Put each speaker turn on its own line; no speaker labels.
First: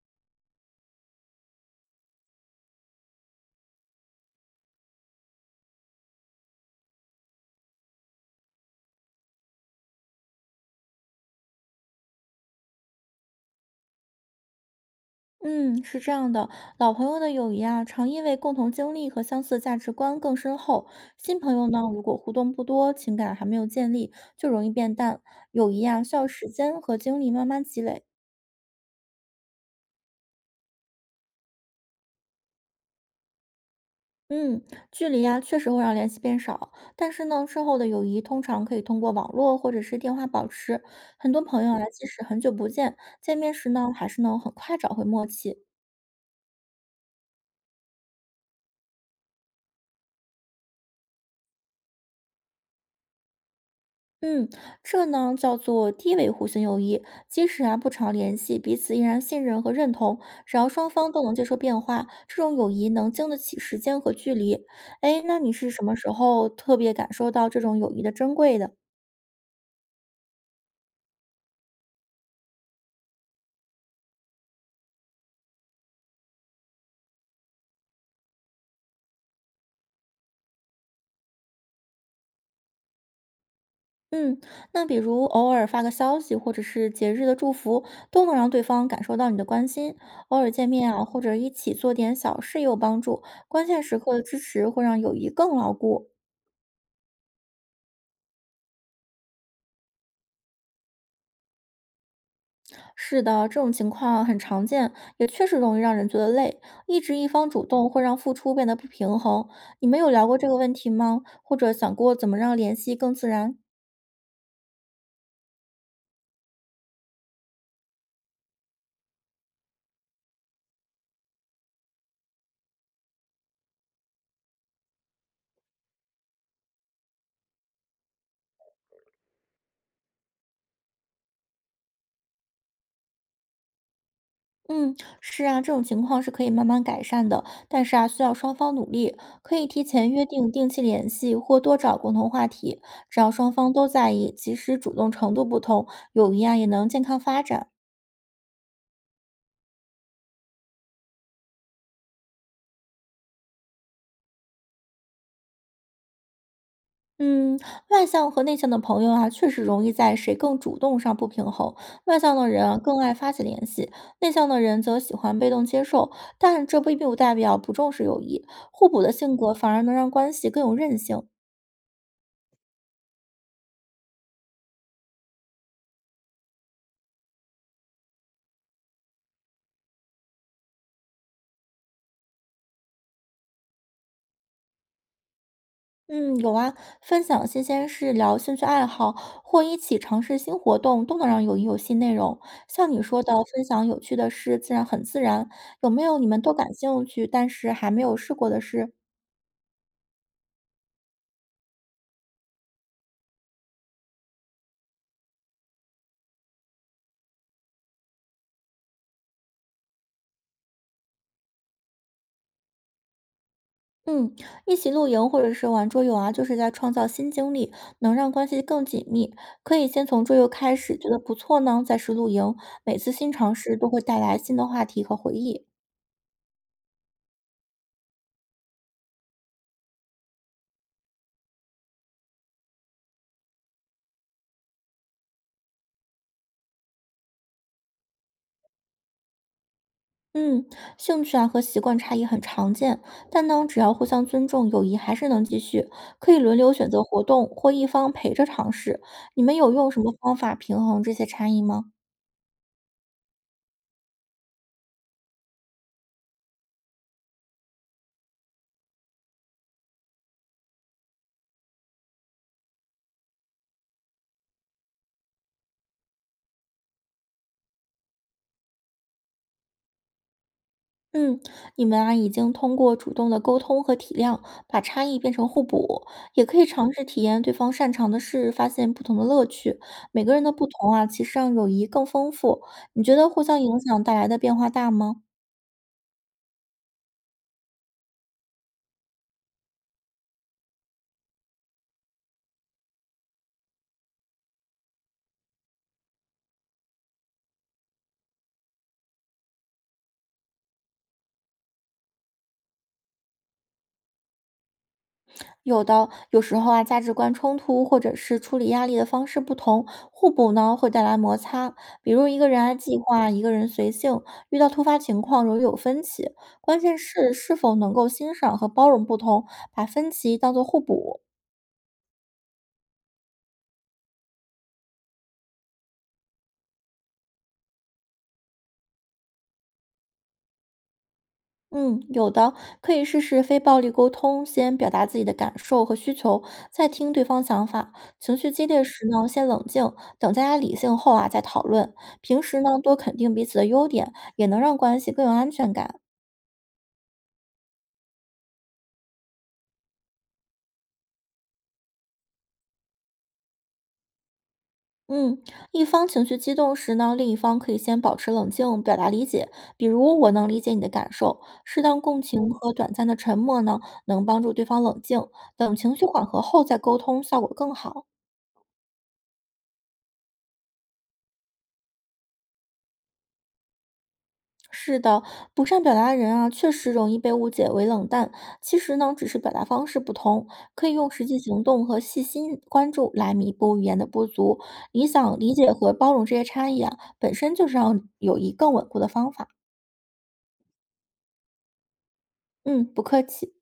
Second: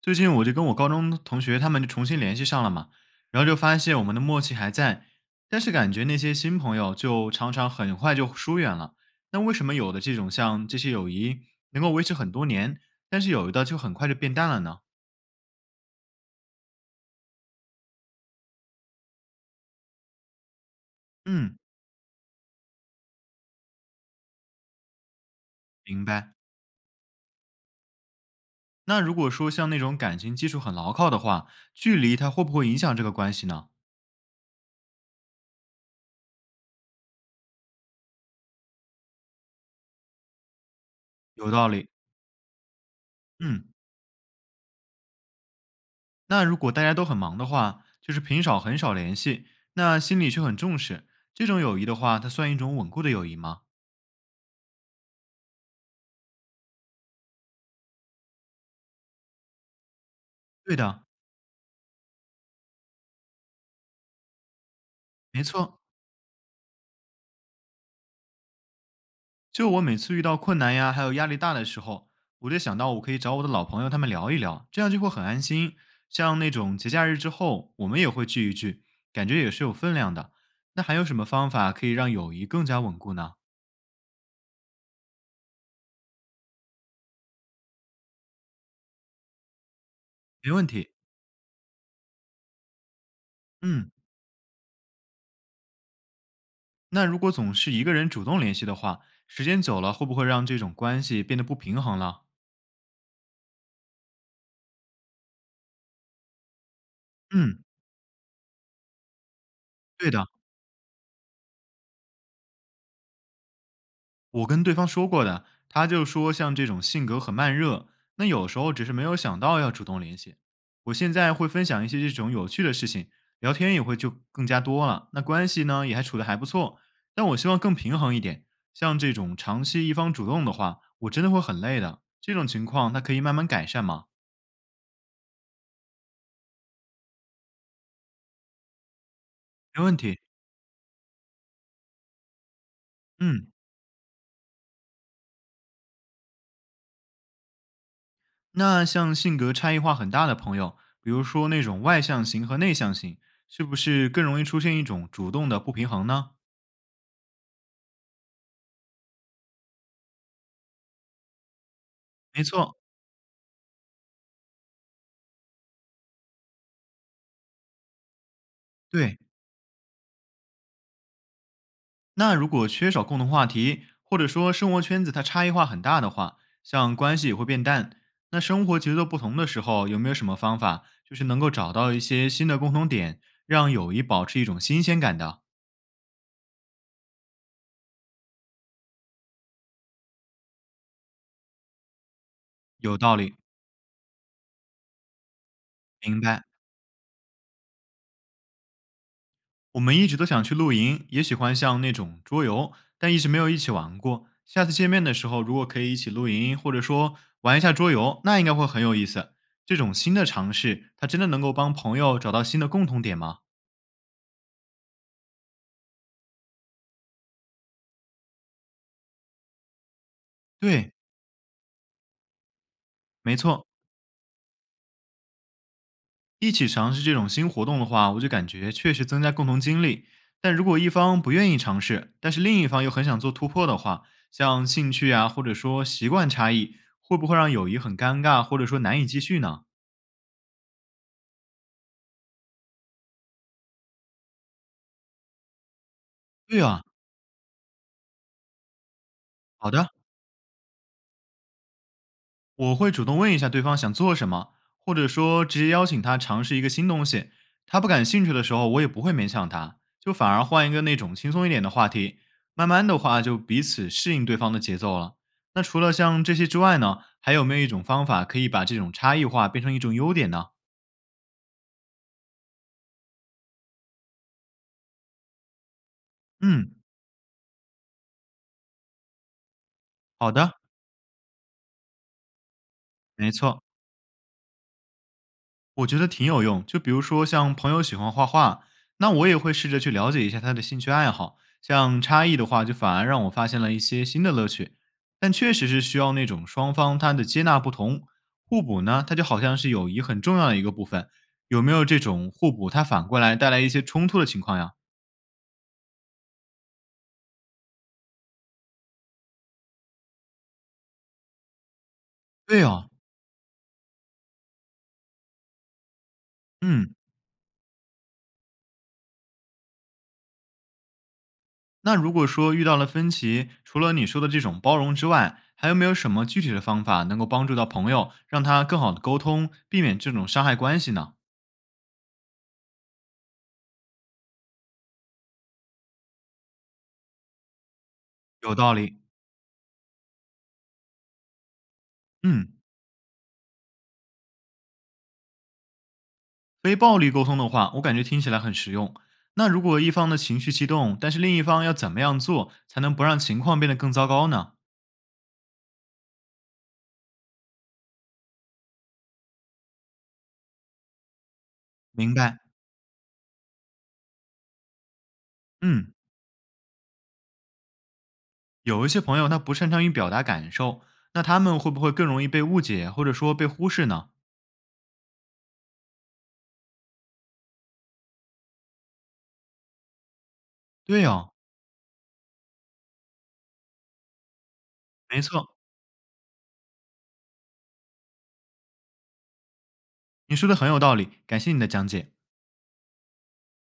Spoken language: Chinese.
最近我就跟我高中同学他们就重新联系上了嘛，然后就发现我们的默契还在，但是感觉那些新朋友就常常很快就疏远了。那为什么有的这种像这些友谊能够维持很多年，但是有的就很快就变淡了呢？
嗯，是这样的，老朋友的友谊啊，常因为共同经历和相似价值观更深厚。新朋
嗯，
友呢，如果互动不多，情感还没有建立，就容易变淡。友谊啊，
明
需要
白。
时间和精力慢慢积累。
那如果说像那种感情基础很牢靠的话，距离它会不会影响这个关系呢？
嗯，距离啊，确实会让联系变少，但是呢，之后的友谊通常可以通过网络或者是电话保持。很多
有
朋
道
友啊，
理。
即使很久不见，见面
嗯，
时呢，还是能很快找回默契。
那如果大家都很忙的话，就是平少很少联系，那心里却很重视，这种友谊的话，它算一种稳固的友谊吗？
嗯，这呢叫做低维护性友谊，即使啊不常联系，彼此依然信任和认同，只要
对
双
的，
方都能接受变化，这种友谊能经得起时间和距离。哎，那
没
你是
错。
什么时候特别感受到这种友谊的珍贵的？
就我每次遇到困难呀，还有压力大的时候，我就想到我可以找我的老朋友他们聊一聊，这样就会很安心。像那种节假日之后，我们也会聚一聚，感觉也是有分量的。那还有什么方法可以让友谊更加稳固呢？
嗯，那比如偶尔发个消息，或者是节日的祝福，都能让对方感受到你的关心。偶尔
没问
见
题。
面啊，或者一起做点小事也有帮助。关键
嗯，
时刻的支持会让友谊更牢固。
那如果总是一个人主动联系的话，时间久了会不会让这种关系变得不平衡了？
是的，这种情况很常见，也确实容易让人觉得累。一直一方
嗯，
主动会让付出变得不平衡。你们有
对
聊
的，
过这个问题吗？或者想过怎么让联系更自然？
我跟对方说过的，他就说像这种性格很慢热，那有时候只是没有想到要主动联系。我现在会分享一些这种有趣的事情，聊天也会就更加多了，那关系呢也还处得还不错。但我希望更平衡一点，像这种长期一方主动的话，我真的会很累的。这种情况，他可以慢慢改善吗？
嗯，是啊，这种情况是可以慢慢改善的，但是啊，需要双方努力。可以提
没问
前
题。
约定定期联系，或多找共同话题。只要
嗯。
双方都在意，即使主动程度不同，友谊啊也能健康发展。
那像性格差异化很大的朋友，比如说那种外向型和内向型，是不是更容易出现一种主动的不平衡呢？
嗯，外向和内向的朋友啊，确实容易在谁更主动上不平衡。外向
没
的人
错，
啊，更爱发起联系；内向的人则喜欢被动接受。但这并不代表不重视友谊，互补的
对。
性格反而能让关系更有韧性。
那如果缺少共同话题，或者说生活圈子它差异化很大的话，像关系也会变淡。那生活节奏不同的时候，有没有什么方法，就是能够找到一些新的共同点，让友谊保持一种新鲜感的？
嗯，有啊，分享新鲜事、聊兴趣爱好，或一起尝试新活动，都能让友谊有新内容。像
有
你
道
说的，
理，
分享有趣的事，自然很自然。有没有
明
你们
白。
都感兴趣，但是还没有试过的事？
我们一直都想去露营，也喜欢像那种桌游，但一直没有一起玩过。下次见面的时候，如果可以一起露营，或者说玩一下桌游，那应该会很有意思。这种新的尝试，它真的能够帮朋友找到新的共同点吗？
嗯，一起露营或者是玩桌游啊，就是在创造新经历，能让关系更紧密。可以先从桌游开
对，
始，觉得不错呢，再是露营。每次新
没
尝
错，
试都会带来新的话题和回忆。
一起尝试这种新活动的话，我就感觉确实增加共同经历。但如果一方不愿意尝试，但是另一方又很想做突破的话，像兴趣啊，或者说习惯差异，会不会让友谊很尴尬，或者说难以继续呢？
嗯，兴趣啊和习惯差异很常见，但呢，只要互相尊重，友谊还是能继续。可以轮
对
流
啊，
选择活动，或一方陪着尝试。你们
好
有用
的。
什么方法平衡这些差异吗？
我会主动问一下对方想做什么，或者说直接邀请他尝试一个新东西。他不感兴趣的时候，我也不会勉强他，就反而换一个那种轻松一点的话题。慢慢的话，就彼此适应对方的节奏了。那除了像这些之外呢，还有没有一种方法可以把这种差异化变成一种优点呢？
嗯，你们啊，已经通过主动的沟通和体谅，把差异变成互补，也可以
嗯，
尝试体验对方擅长的事，发现不同的乐趣。每
好
个人的
的，
不同啊，其实让友谊更丰富。你觉得
没
互相
错。
影响带来的变化大吗？
我觉得挺有用。就比如说像朋友喜欢画画，那我也会试着去了解一下他的兴趣爱好。像差异的话，就反而让我发现了一些新的乐趣。但确实是需要那种双方他的接纳不同，互补呢，它就好像是友谊很重要的一个部分。有没有这种互补，它反过来带来一些冲突的情况呀？
有的，有时候啊，价值观冲突或者是处理压力的方式不同，互补呢会带来摩擦。比如一个人
对
爱
哦，
计划，一个人随性，遇到突发情况容易有分歧。关
嗯，
键是是否能够欣赏和包容不同，把分歧当作互补。
那如果说遇到了分歧，除了你说的这种包容之外，还有没有什么具体的方法能够帮助到朋友，让他更好的沟通，避免这种伤害关系呢？
嗯，有的，可以试试非暴力沟通，先表达自己的感受和需求，再听对方想法。情绪
有
激
道
烈
理，
时呢，先冷静，等大家理性后啊，再讨论。平
嗯，
时呢，多肯定彼此的优点，也能让关系更有安全感。
非暴力沟通的话，我感觉听起来很实用。那如果一方的情绪激动，但是另一方要怎么样做才能不让情况变得更糟糕呢？
嗯，一方情绪激动时呢，另一方可以先保持冷静，表达理解，比如我能理解你的感受。适当
明
共
白，
情和短暂的沉默呢，能帮助对方冷静，等
嗯，
情绪缓和后再沟通，效果更好。
有一些朋友他不擅长于表达感受，那他们会不会更容易被误解，或者说被忽视呢？
是的，不善表达的人啊，确实容易被误解为冷淡。其实呢，只是表达方式不同，可以
对
用实
哦，
际行动和细心关注来弥补语言的不足。你
没
想理
错，
解和包容这些差异啊，本身就是让友谊更稳固的方法。
你说的很有道理，感谢你的讲解。
嗯，不客气。